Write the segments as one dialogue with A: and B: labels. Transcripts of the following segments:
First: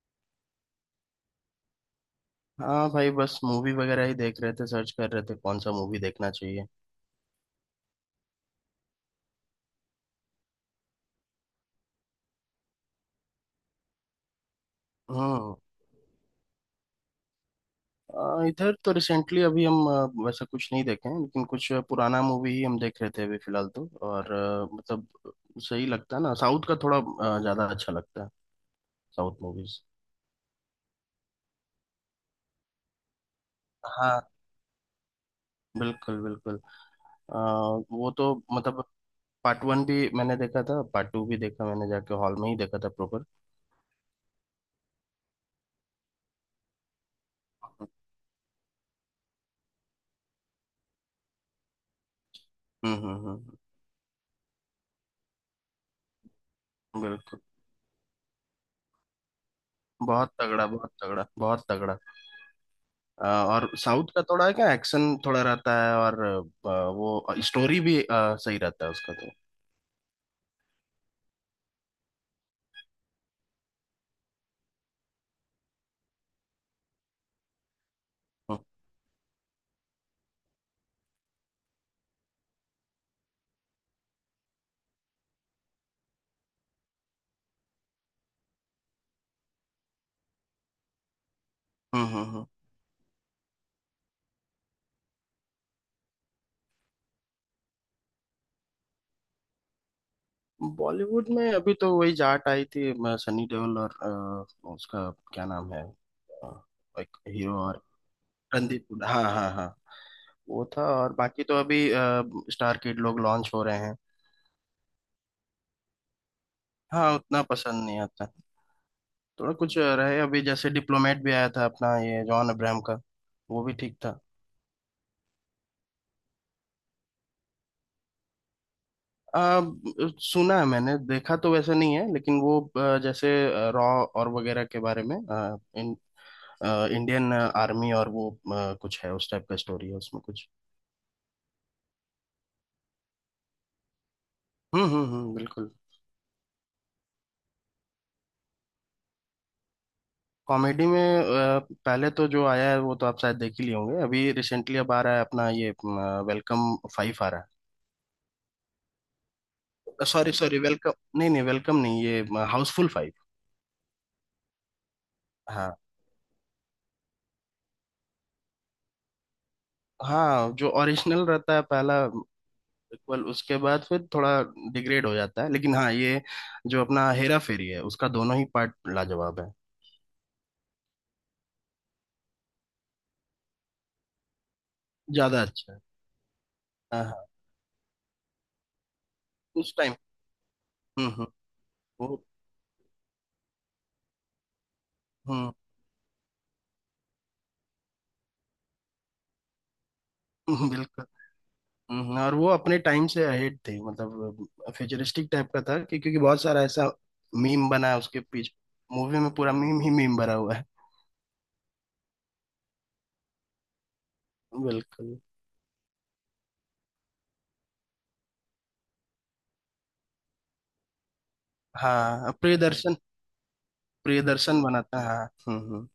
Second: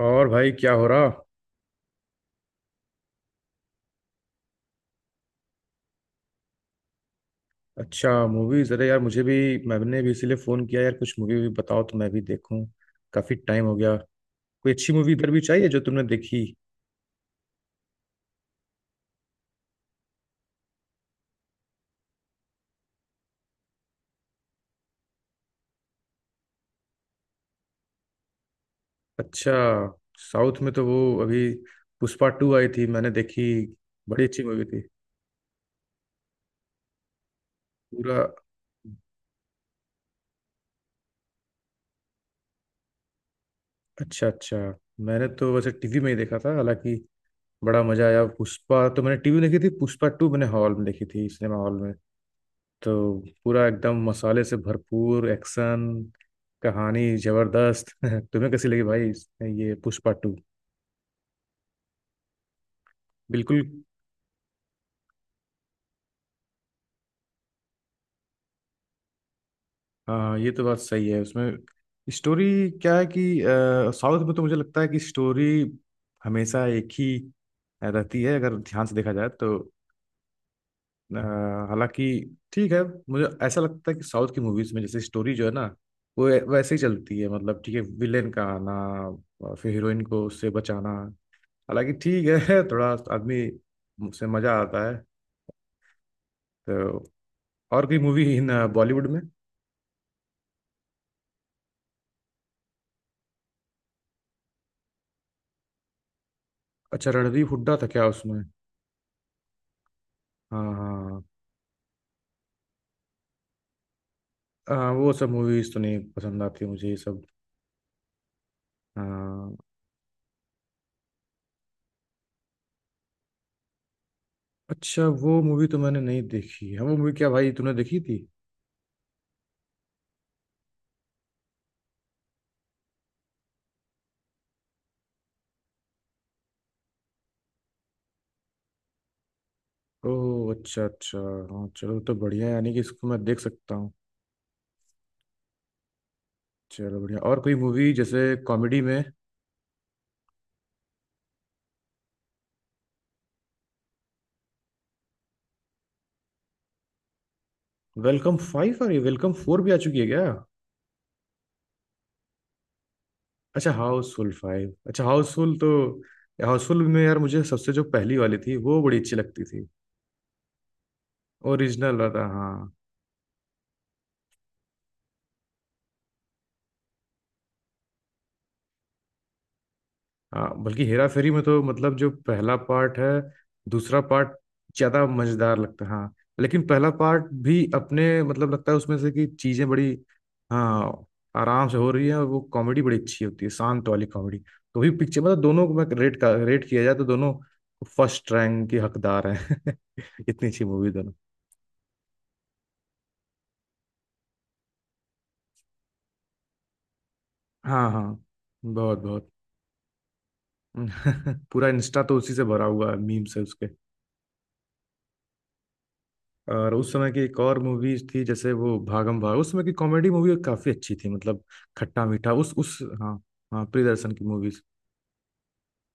A: और भाई क्या हो रहा।
B: हाँ भाई, बस मूवी वगैरह ही देख रहे थे। सर्च कर रहे थे कौन सा मूवी देखना चाहिए।
A: अच्छा मूवीज। अरे यार मुझे भी, मैंने भी इसीलिए फोन किया यार। कुछ मूवी भी बताओ तो मैं भी देखूं। काफी टाइम हो गया। कोई अच्छी मूवी इधर भी
B: हम्म।
A: चाहिए जो तुमने देखी।
B: इधर तो रिसेंटली अभी हम वैसा कुछ नहीं देखे हैं, लेकिन कुछ पुराना मूवी ही हम देख रहे थे अभी फिलहाल तो। और मतलब सही लगता है ना, साउथ का थोड़ा ज्यादा अच्छा लगता है। साउथ
A: अच्छा,
B: मूवीज।
A: साउथ में तो वो अभी पुष्पा टू आई थी, मैंने देखी।
B: हाँ,
A: बड़ी अच्छी मूवी थी।
B: बिल्कुल बिल्कुल। अ, वो
A: पूरा।
B: तो मतलब पार्ट वन भी मैंने देखा था, पार्ट टू भी देखा मैंने, जाके हॉल में ही देखा था प्रॉपर।
A: अच्छा अच्छा, मैंने तो वैसे टीवी में ही देखा था हालांकि। बड़ा मजा आया। पुष्पा तो मैंने टीवी में देखी थी, पुष्पा टू मैंने हॉल में देखी थी, सिनेमा हॉल में। तो
B: हम्म,
A: पूरा एकदम मसाले से भरपूर एक्शन, कहानी
B: बिल्कुल।
A: जबरदस्त। तुम्हें कैसी लगी भाई ये पुष्पा
B: बहुत
A: टू?
B: तगड़ा, बहुत तगड़ा, बहुत तगड़ा।
A: बिल्कुल।
B: और साउथ का थोड़ा क्या एक्शन थोड़ा रहता है, और वो स्टोरी भी सही रहता है उसका तो।
A: हाँ ये तो बात सही है उसमें। स्टोरी क्या है कि साउथ में तो मुझे लगता है कि स्टोरी हमेशा एक ही रहती है अगर
B: हम्म
A: ध्यान से देखा जाए तो। अ, हालांकि ठीक है, मुझे ऐसा लगता है कि साउथ की मूवीज में जैसे स्टोरी जो है ना, वो वैसे ही चलती है। मतलब ठीक है, विलेन का आना और फिर हीरोइन को उससे बचाना। हालांकि ठीक
B: हम्म
A: है, थोड़ा आदमी से मजा आता है तो। और कोई मूवी इन बॉलीवुड में?
B: बॉलीवुड में अभी तो वही जाट आई थी, सनी देओल और उसका क्या नाम है, अ,
A: अच्छा,
B: एक
A: रणदीप
B: हीरो
A: हुड्डा
B: और
A: था क्या उसमें?
B: रणदीप हुड्डा। हाँ हाँ हाँ, वो
A: हाँ
B: था। और
A: हाँ।
B: बाकी तो अभी स्टार किड लोग लॉन्च हो रहे हैं।
A: हाँ, हाँ, वो सब मूवीज तो नहीं पसंद आती मुझे, ये
B: हाँ,
A: सब।
B: उतना पसंद नहीं आता। थोड़ा
A: हाँ।
B: कुछ रहे अभी, जैसे डिप्लोमेट भी आया था अपना ये जॉन अब्राहम का, वो भी ठीक था।
A: अच्छा, वो मूवी तो मैंने नहीं देखी है। वो मूवी क्या भाई, तूने देखी थी?
B: आ, सुना है, मैंने देखा तो वैसा नहीं है, लेकिन वो जैसे रॉ और वगैरह के बारे में इंडियन आर्मी और वो कुछ है, उस टाइप का स्टोरी है उसमें कुछ।
A: ओह अच्छा अच्छा। हाँ चलो तो बढ़िया है, यानी कि इसको मैं देख सकता हूँ।
B: हम्म, बिल्कुल।
A: चलो बढ़िया। और कोई मूवी जैसे कॉमेडी में?
B: कॉमेडी में पहले तो जो आया है वो तो आप शायद देख ही लिए होंगे। अभी रिसेंटली अब आ रहा है अपना ये वेलकम फाइव आ रहा
A: वेलकम फाइव? और ये वेलकम फोर भी आ चुकी है
B: है।
A: क्या?
B: सॉरी सॉरी, वेलकम नहीं, नहीं वेलकम नहीं, ये हाउसफुल फाइव।
A: अच्छा हाउसफुल फाइव। अच्छा हाउसफुल तो,
B: हाँ,
A: हाउसफुल में यार मुझे सबसे जो पहली वाली थी वो बड़ी अच्छी लगती थी।
B: हाँ जो ओरिजिनल रहता है
A: ओरिजिनल
B: पहला,
A: वाला था, हाँ।
B: बिल्कुल। उसके बाद फिर थोड़ा डिग्रेड हो जाता है, लेकिन हाँ, ये जो अपना हेरा फेरी है उसका दोनों ही पार्ट लाजवाब है।
A: हाँ बल्कि हेरा फेरी में तो मतलब जो पहला पार्ट है, दूसरा पार्ट ज्यादा
B: ज्यादा
A: मजेदार
B: अच्छा है।
A: लगता है, हाँ। लेकिन पहला
B: हाँ
A: पार्ट
B: हाँ,
A: भी अपने मतलब लगता है उसमें से कि चीजें
B: उस
A: बड़ी,
B: टाइम।
A: हाँ,
B: हम्म।
A: आराम से हो रही है। और
B: वो।
A: वो कॉमेडी बड़ी अच्छी होती है, शांत वाली कॉमेडी। तो भी पिक्चर मतलब
B: हम्म।
A: दोनों को मैं रेट का रेट किया जाए तो दोनों फर्स्ट रैंक के हकदार हैं। इतनी अच्छी मूवी।
B: बिल्कुल। और वो अपने टाइम से अहेड थी, मतलब फ्यूचरिस्टिक टाइप का था। कि क्योंकि बहुत सारा ऐसा मीम बना
A: हाँ
B: है
A: हाँ,
B: उसके पीछे,
A: बहुत
B: मूवी
A: बहुत।
B: में पूरा मीम ही मीम भरा हुआ है।
A: पूरा इंस्टा तो उसी से भरा हुआ है, मीम से उसके।
B: बिल्कुल।
A: और उस समय की एक और मूवी थी, जैसे वो भागम भाग। उस समय की कॉमेडी मूवी काफी अच्छी थी, मतलब खट्टा मीठा।
B: हाँ,
A: उस
B: प्रियदर्शन।
A: हाँ। हाँ प्रियदर्शन की मूवीज।
B: प्रियदर्शन बना था, हाँ। हम्म।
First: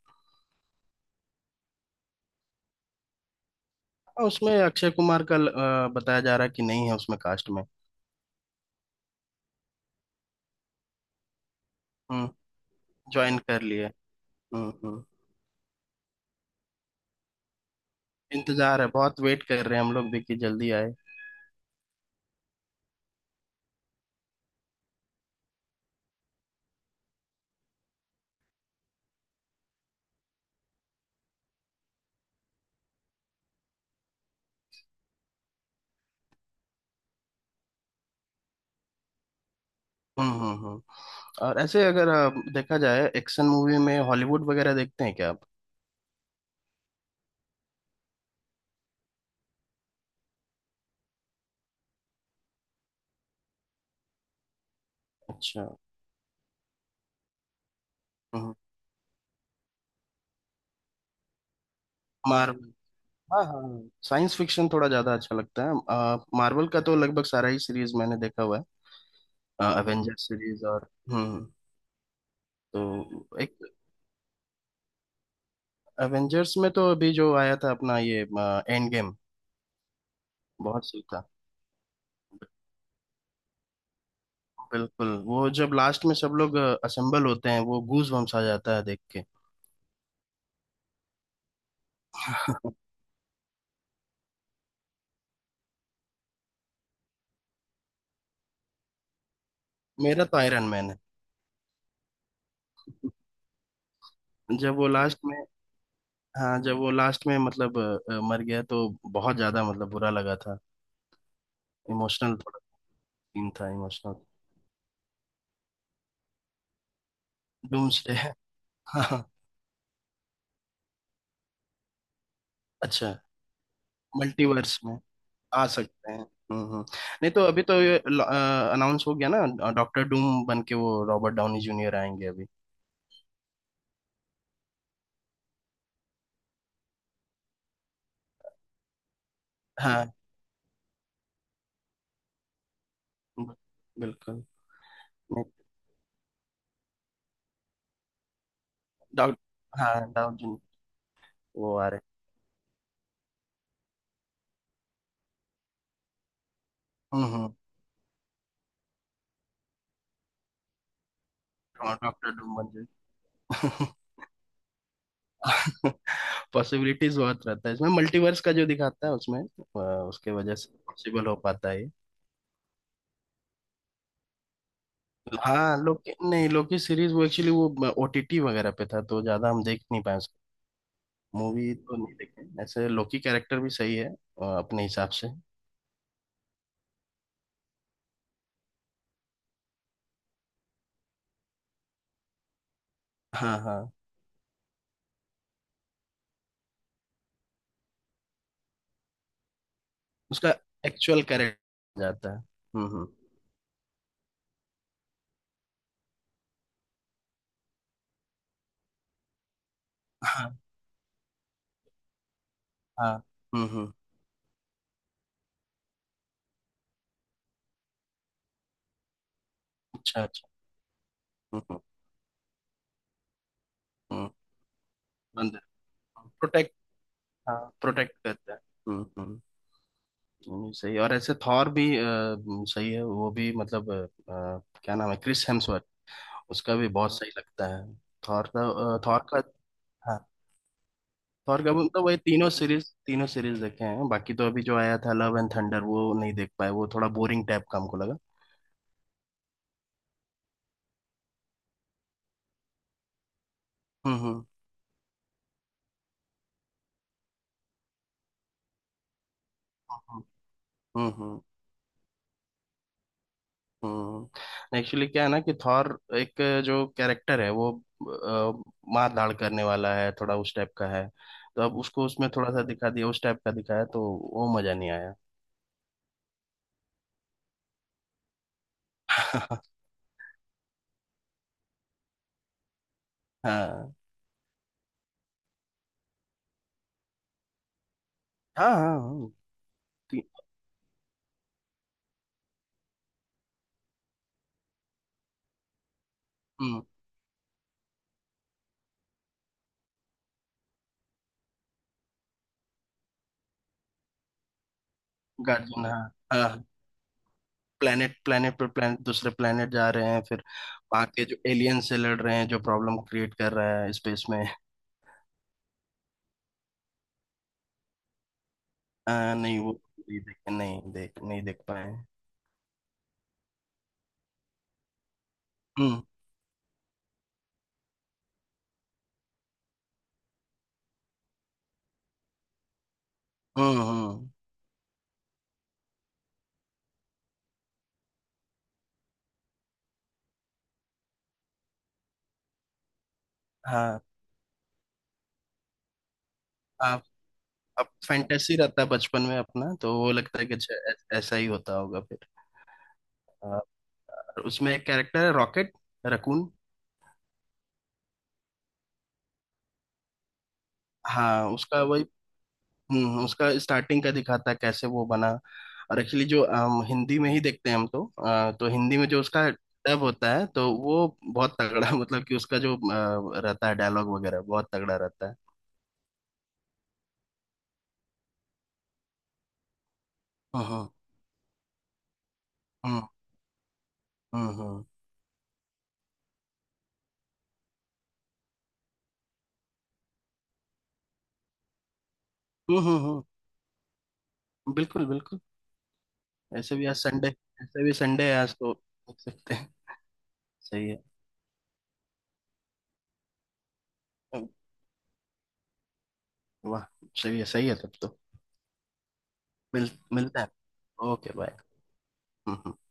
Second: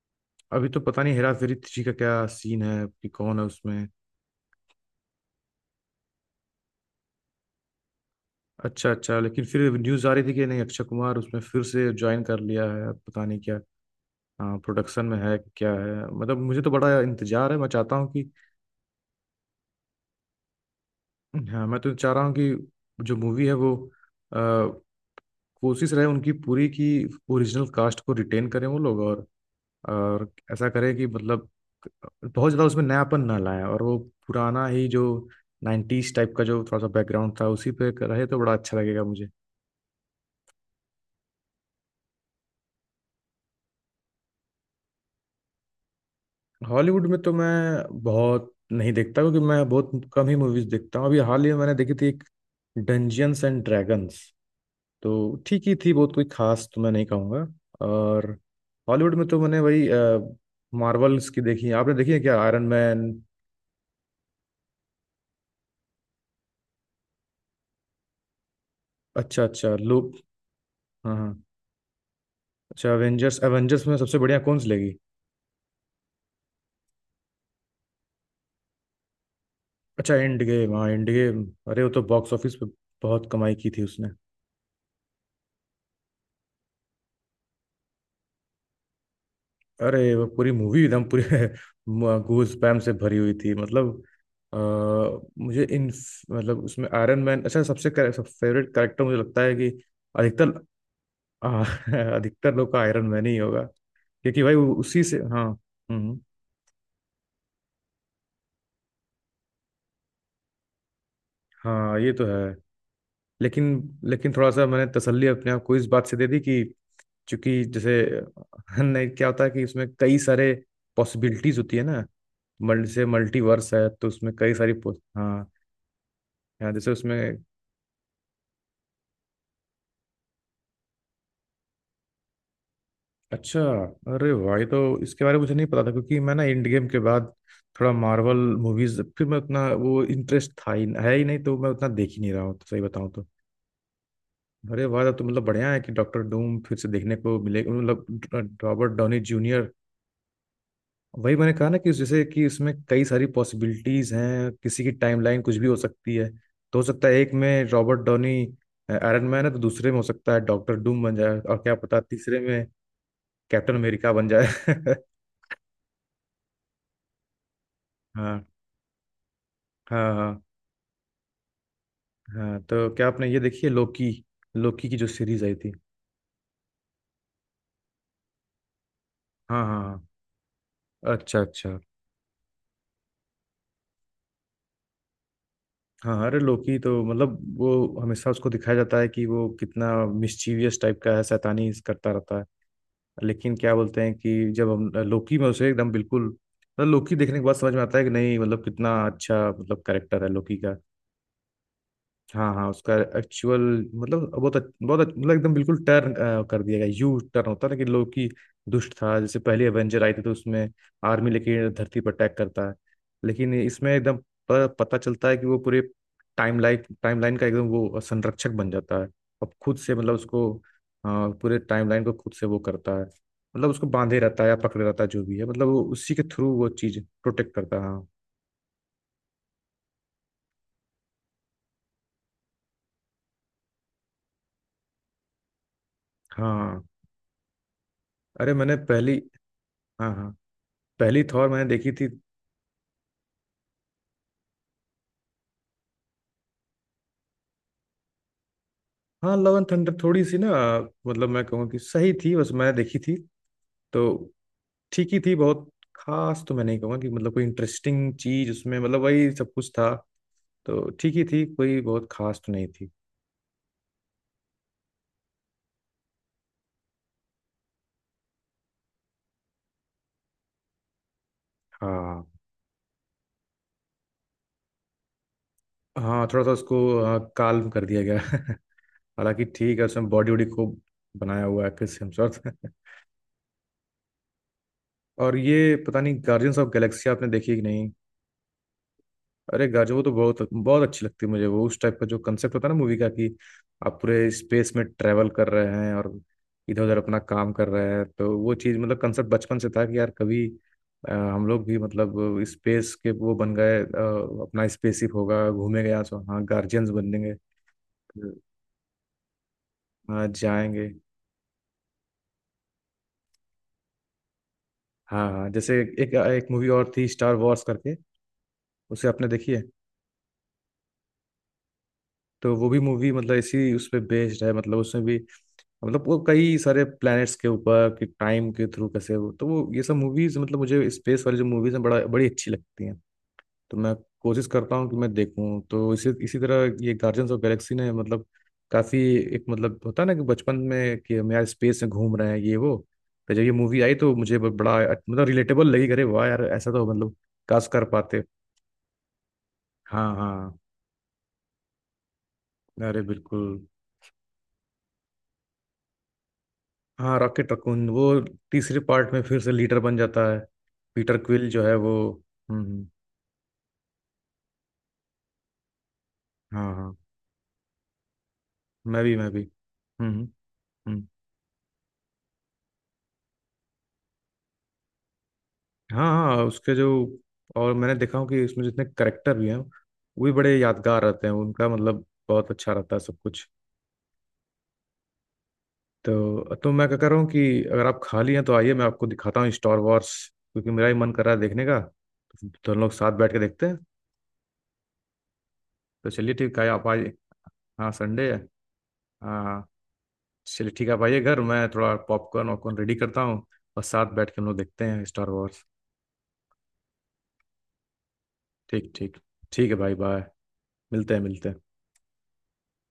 A: अभी तो पता नहीं हेरा फेरी थ्री का क्या सीन है कि कौन है उसमें।
B: और उसमें अक्षय कुमार का बताया जा रहा है कि नहीं है उसमें कास्ट में।
A: अच्छा अच्छा, लेकिन फिर न्यूज आ रही थी कि नहीं अक्षय कुमार उसमें फिर से ज्वाइन
B: हम्म।
A: कर लिया है। अब पता
B: ज्वाइन
A: नहीं क्या।
B: कर लिए।
A: हाँ
B: हम्म,
A: प्रोडक्शन में है कि क्या है। मतलब मुझे तो बड़ा इंतजार है, मैं चाहता हूँ कि,
B: इंतजार है, बहुत वेट कर रहे हैं हम लोग, देखिए जल्दी आए।
A: हाँ मैं तो चाह रहा हूँ कि जो मूवी है वो, अ, कोशिश रहे उनकी पूरी की ओरिजिनल कास्ट को रिटेन करें वो लोग। और ऐसा करें कि मतलब बहुत ज़्यादा उसमें नयापन ना लाएं, और वो पुराना ही जो नाइन्टीज टाइप का जो थोड़ा सा बैकग्राउंड था उसी पे रहे तो बड़ा अच्छा लगेगा मुझे।
B: हम्म हम्म, हम्म। और ऐसे अगर देखा जाए, एक्शन मूवी में हॉलीवुड वगैरह देखते हैं क्या आप?
A: हॉलीवुड में तो मैं बहुत नहीं देखता, क्योंकि मैं बहुत कम ही मूवीज़ देखता हूँ। अभी हाल ही में मैंने देखी थी एक, डंजियंस एंड ड्रैगन्स। तो
B: अच्छा।
A: ठीक ही थी, बहुत कोई खास तो मैं नहीं कहूँगा। और
B: हम्म।
A: हॉलीवुड में तो मैंने वही मार्वल्स की देखी है। आपने देखी है क्या आयरन
B: मार्वल,
A: मैन?
B: हाँ हाँ, साइंस फिक्शन थोड़ा ज्यादा अच्छा लगता है। मार्वल का तो लगभग सारा ही सीरीज मैंने देखा हुआ
A: अच्छा
B: है,
A: अच्छा लूप।
B: अवेंजर्स सीरीज और
A: हाँ हाँ।
B: हम्म।
A: अच्छा
B: तो
A: एवेंजर्स,
B: एक,
A: एवेंजर्स में सबसे बढ़िया कौन सी लगी?
B: अवेंजर्स में तो अभी जो आया था अपना ये एंड गेम,
A: अच्छा एंड गेम,
B: बहुत
A: हाँ
B: सही
A: एंड
B: था।
A: गेम। अरे वो तो बॉक्स ऑफिस पे बहुत कमाई की थी उसने।
B: बिल्कुल, वो जब लास्ट में सब लोग असेंबल होते हैं, वो गूज बम्स आ जाता है देख के।
A: अरे वो पूरी मूवी एकदम पूरी गूज पैम से भरी हुई थी मतलब। अ, मुझे इन, मतलब उसमें आयरन मैन अच्छा सबसे कर, सब फेवरेट कैरेक्टर मुझे लगता है कि
B: मेरा तो
A: अधिकतर।
B: आयरन मैन है।
A: हाँ, अधिकतर लोग का आयरन मैन ही होगा क्योंकि भाई वो
B: जब वो
A: उसी से,
B: लास्ट में,
A: हाँ। हम्म।
B: हाँ जब वो लास्ट में मतलब मर गया, तो बहुत ज्यादा मतलब बुरा लगा था।
A: हाँ ये तो
B: इमोशनल
A: है।
B: थोड़ा, सीन
A: लेकिन,
B: था इमोशनल।
A: लेकिन थोड़ा सा मैंने तसल्ली अपने आप को इस बात से दे दी कि चूंकि जैसे,
B: डूम्सडे है।
A: नहीं
B: हाँ।
A: क्या होता है कि उसमें कई सारे पॉसिबिलिटीज होती है ना, जैसे
B: अच्छा,
A: मल्टीवर्स है तो उसमें कई सारी
B: मल्टीवर्स
A: पो-,
B: में
A: हाँ।
B: आ सकते हैं। हम्म
A: यहाँ
B: हम्म।
A: जैसे
B: नहीं,
A: उसमें,
B: तो अभी तो ये अनाउंस हो गया ना, डॉक्टर डूम बन के वो रॉबर्ट डाउनी जूनियर आएंगे अभी।
A: अच्छा। अरे भाई तो इसके बारे में मुझे नहीं पता था, क्योंकि मैं ना एंड गेम के बाद थोड़ा मार्वल मूवीज फिर मैं उतना वो
B: हाँ,
A: इंटरेस्ट था ही है ही नहीं, तो मैं उतना देख ही नहीं रहा हूँ तो, सही बताऊँ तो।
B: बिल्कुल।
A: अरे वाह तब तो मतलब
B: नहीं,
A: बढ़िया है कि डॉक्टर डूम फिर से देखने को मिले। मतलब रॉबर्ट डॉनी
B: डॉक,
A: जूनियर।
B: हाँ डाउनी।
A: वही मैंने कहा
B: वो
A: ना
B: आ
A: कि
B: रहे।
A: जैसे कि इसमें कई सारी पॉसिबिलिटीज हैं, किसी की टाइमलाइन कुछ भी हो सकती है। तो हो सकता है एक
B: हम्म।
A: में रॉबर्ट डॉनी आयरन मैन है तो दूसरे में हो सकता है डॉक्टर डूम बन जाए, और क्या पता
B: डॉक्टर
A: तीसरे
B: डूम
A: में
B: बन
A: कैप्टन
B: जाए।
A: अमेरिका बन जाए।
B: पॉसिबिलिटीज बहुत रहता है इसमें, मल्टीवर्स
A: हाँ
B: का जो दिखाता है उसमें,
A: हाँ।
B: उसके
A: हाँ
B: वजह से पॉसिबल हो पाता है ये।
A: हाँ, तो क्या आपने ये देखी है लोकी, लोकी की जो सीरीज आई थी?
B: हाँ लोकी, नहीं लोकी सीरीज वो एक्चुअली वो ओटीटी वगैरह पे था, तो ज्यादा
A: हाँ
B: हम
A: हाँ
B: देख नहीं
A: हाँ,
B: पाए उसको।
A: अच्छा
B: मूवी
A: अच्छा।
B: तो नहीं देखे ऐसे, लोकी कैरेक्टर भी सही है अपने हिसाब से।
A: हाँ अरे लोकी तो मतलब वो हमेशा उसको दिखाया जाता है कि वो कितना मिस्चीवियस टाइप का है, शैतानी करता रहता है। लेकिन
B: हाँ
A: क्या
B: हाँ,
A: बोलते हैं कि जब हम लोकी में उसे एकदम बिल्कुल मतलब लोकी देखने के बाद समझ में आता है कि नहीं मतलब कितना अच्छा मतलब कैरेक्टर है
B: उसका
A: लोकी का।
B: एक्चुअल कैरेक्टर जाता है।
A: हाँ हाँ उसका
B: हम्म।
A: एक्चुअल। मतलब मतलब एकदम बिल्कुल टर्न कर दिया गया, यू टर्न होता है। लेकिन लोकी दुष्ट था जैसे पहले एवेंजर आई थी तो
B: हाँ
A: उसमें आर्मी लेके धरती पर अटैक करता है,
B: हाँ।
A: लेकिन इसमें
B: हम्म।
A: एकदम पता चलता है कि वो पूरे टाइम लाइन का एकदम वो संरक्षक बन जाता है। अब खुद से मतलब
B: अच्छा अच्छा।
A: उसको, अ, पूरे
B: हम्म हम्म
A: टाइम लाइन को खुद से वो करता है मतलब उसको बांधे
B: हम्म,
A: रहता है या पकड़े रहता है जो भी है
B: बंदर,
A: मतलब वो उसी के थ्रू वो
B: प्रोटेक्ट,
A: चीज प्रोटेक्ट
B: हाँ
A: करता है, हाँ।
B: प्रोटेक्ट करता है। हम्म। सही। और ऐसे थॉर भी सही है वो भी, मतलब क्या नाम है, क्रिस हेम्सवर्थ, उसका
A: हाँ
B: भी बहुत सही लगता है थॉर
A: अरे
B: का।
A: मैंने पहली,
B: थॉर का,
A: हाँ
B: हाँ
A: हाँ, पहली थॉर
B: थॉर
A: मैंने
B: का,
A: देखी
B: मतलब
A: थी।
B: वही तीनों सीरीज, तीनों सीरीज देखे हैं। बाकी तो अभी जो आया था लव एंड थंडर वो नहीं देख पाए, वो थोड़ा बोरिंग टाइप का हमको लगा।
A: हाँ लव एंड थंडर थोड़ी सी ना, मतलब मैं कहूँगा कि सही थी बस, मैं देखी थी तो
B: हम्म हम्म
A: ठीक ही थी। बहुत खास तो मैं नहीं कहूँगा कि मतलब कोई इंटरेस्टिंग चीज उसमें, मतलब वही सब कुछ था तो
B: हम्म
A: ठीक ही
B: हम्म
A: थी, कोई बहुत खास तो नहीं थी।
B: एक्चुअली क्या है ना कि थॉर, एक जो कैरेक्टर है वो मार धाड़ करने वाला है, थोड़ा उस टाइप का है। तो अब उसको
A: हाँ
B: उसमें थोड़ा सा दिखा दिया, उस टाइप का दिखाया, तो वो मजा नहीं आया।
A: हाँ, थोड़ा सा उसको, हाँ, काल्म कर दिया गया। हालांकि
B: हाँ
A: ठीक है, उसमें बॉडी वॉडी खूब बनाया हुआ है क्रिस हेम्सवर्थ। और ये पता नहीं गार्जियंस ऑफ गैलेक्सी आपने देखी कि नहीं।
B: हाँ हाँ।
A: अरे गाजर वो तो
B: ती-
A: बहुत बहुत अच्छी लगती है मुझे। वो उस टाइप का जो कंसेप्ट होता है ना मूवी का कि आप पूरे स्पेस में ट्रेवल कर रहे हैं और
B: हम्म,
A: इधर उधर अपना काम कर रहे हैं, तो वो चीज़ मतलब कंसेप्ट बचपन से था कि यार कभी, हम लोग भी मतलब स्पेस के वो बन गए, अपना स्पेसशिप होगा,
B: गार्जियन,
A: घूमेंगे
B: हाँ
A: यहाँ से, हाँ,
B: हाँ।
A: गार्जियंस बनेंगे।
B: प्लेनेट
A: हम्म,
B: प्लेनेट पर प्लेनेट, दूसरे प्लेनेट जा रहे हैं
A: हाँ
B: फिर,
A: जाएंगे।
B: वहां के जो एलियन से लड़ रहे हैं जो प्रॉब्लम क्रिएट कर रहा है स्पेस में।
A: हाँ हाँ, जैसे एक एक मूवी और थी स्टार वॉर्स करके, उसे आपने
B: हाँ,
A: देखी
B: नहीं
A: है?
B: वो नहीं देख, नहीं देख, नहीं देख पाए।
A: तो वो भी मूवी मतलब इसी उस पे बेस्ड है, मतलब उसमें भी
B: हम्म
A: मतलब वो कई सारे प्लैनेट्स के ऊपर कि टाइम के थ्रू कैसे वो, तो वो ये सब मूवीज मतलब मुझे स्पेस वाली जो मूवीज हैं बड़ा, बड़ी अच्छी लगती हैं। तो मैं
B: हम्म।
A: कोशिश करता हूँ कि मैं देखूँ, तो इसी इसी तरह ये गार्जियंस ऑफ गैलेक्सी ने मतलब काफी एक मतलब, होता है ना कि बचपन में कि हम यार स्पेस में घूम रहे हैं ये वो। तो जब ये मूवी आई
B: हाँ
A: तो मुझे बड़ा मतलब रिलेटेबल लगी, अरे वाह यार ऐसा तो
B: आप,
A: मतलब काश कर
B: अब
A: पाते।
B: फैंटेसी रहता है बचपन में अपना, तो वो
A: हाँ
B: लगता है कि
A: हाँ,
B: अच्छा, ऐसा ही होता होगा फिर।
A: अरे बिल्कुल।
B: हाँ, उसमें एक कैरेक्टर है रॉकेट रकून।
A: हाँ रॉकेट रकून, वो तीसरे पार्ट में फिर से लीडर बन जाता है, पीटर
B: हाँ
A: क्विल जो है
B: उसका
A: वो।
B: वही।
A: हम्म हम्म,
B: हम्म, उसका स्टार्टिंग का दिखाता है कैसे वो बना। और एक्चुअली जो
A: हाँ हाँ,
B: हिंदी में ही देखते हैं हम तो, तो हिंदी
A: मैं
B: में
A: भी
B: जो
A: मैं भी
B: उसका डब
A: हम्म हम्म
B: होता है तो
A: हम्म।
B: वो बहुत तगड़ा। मतलब कि उसका जो रहता है डायलॉग वगैरह, बहुत तगड़ा रहता है।
A: हाँ हाँ उसके जो, और मैंने देखा हूँ कि इसमें जितने करेक्टर भी हैं वो भी बड़े
B: हम्म
A: यादगार रहते हैं उनका, मतलब बहुत अच्छा रहता है
B: हम्म
A: सब कुछ।
B: हम्म हम्म
A: तो मैं क्या कर रहा हूँ कि अगर आप खाली हैं तो आइए मैं आपको दिखाता हूँ स्टार वॉर्स, क्योंकि मेरा ही मन कर रहा है देखने का, तो हम
B: हम्म
A: लोग
B: हम्म,
A: साथ
B: हम्म,
A: बैठ के देखते हैं।
B: बिल्कुल बिल्कुल।
A: तो चलिए ठीक है
B: ऐसे भी
A: आप
B: आज
A: आइए।
B: संडे, ऐसे
A: हाँ
B: भी संडे
A: संडे है।
B: है आज तो, देख
A: हाँ
B: सकते
A: हाँ।
B: हैं।
A: चलिए ठीक
B: सही
A: है
B: है।
A: आप आइए घर, मैं थोड़ा पॉपकॉर्न वॉपकॉर्न रेडी करता हूँ, और साथ बैठ के हम लोग देखते हैं स्टार वॉर्स।
B: वाह, सही है तब तो।
A: ठीक ठीक, ठीक है भाई बाय।
B: मिलता है।
A: मिलते हैं
B: ओके,
A: मिलते हैं।
B: बाय।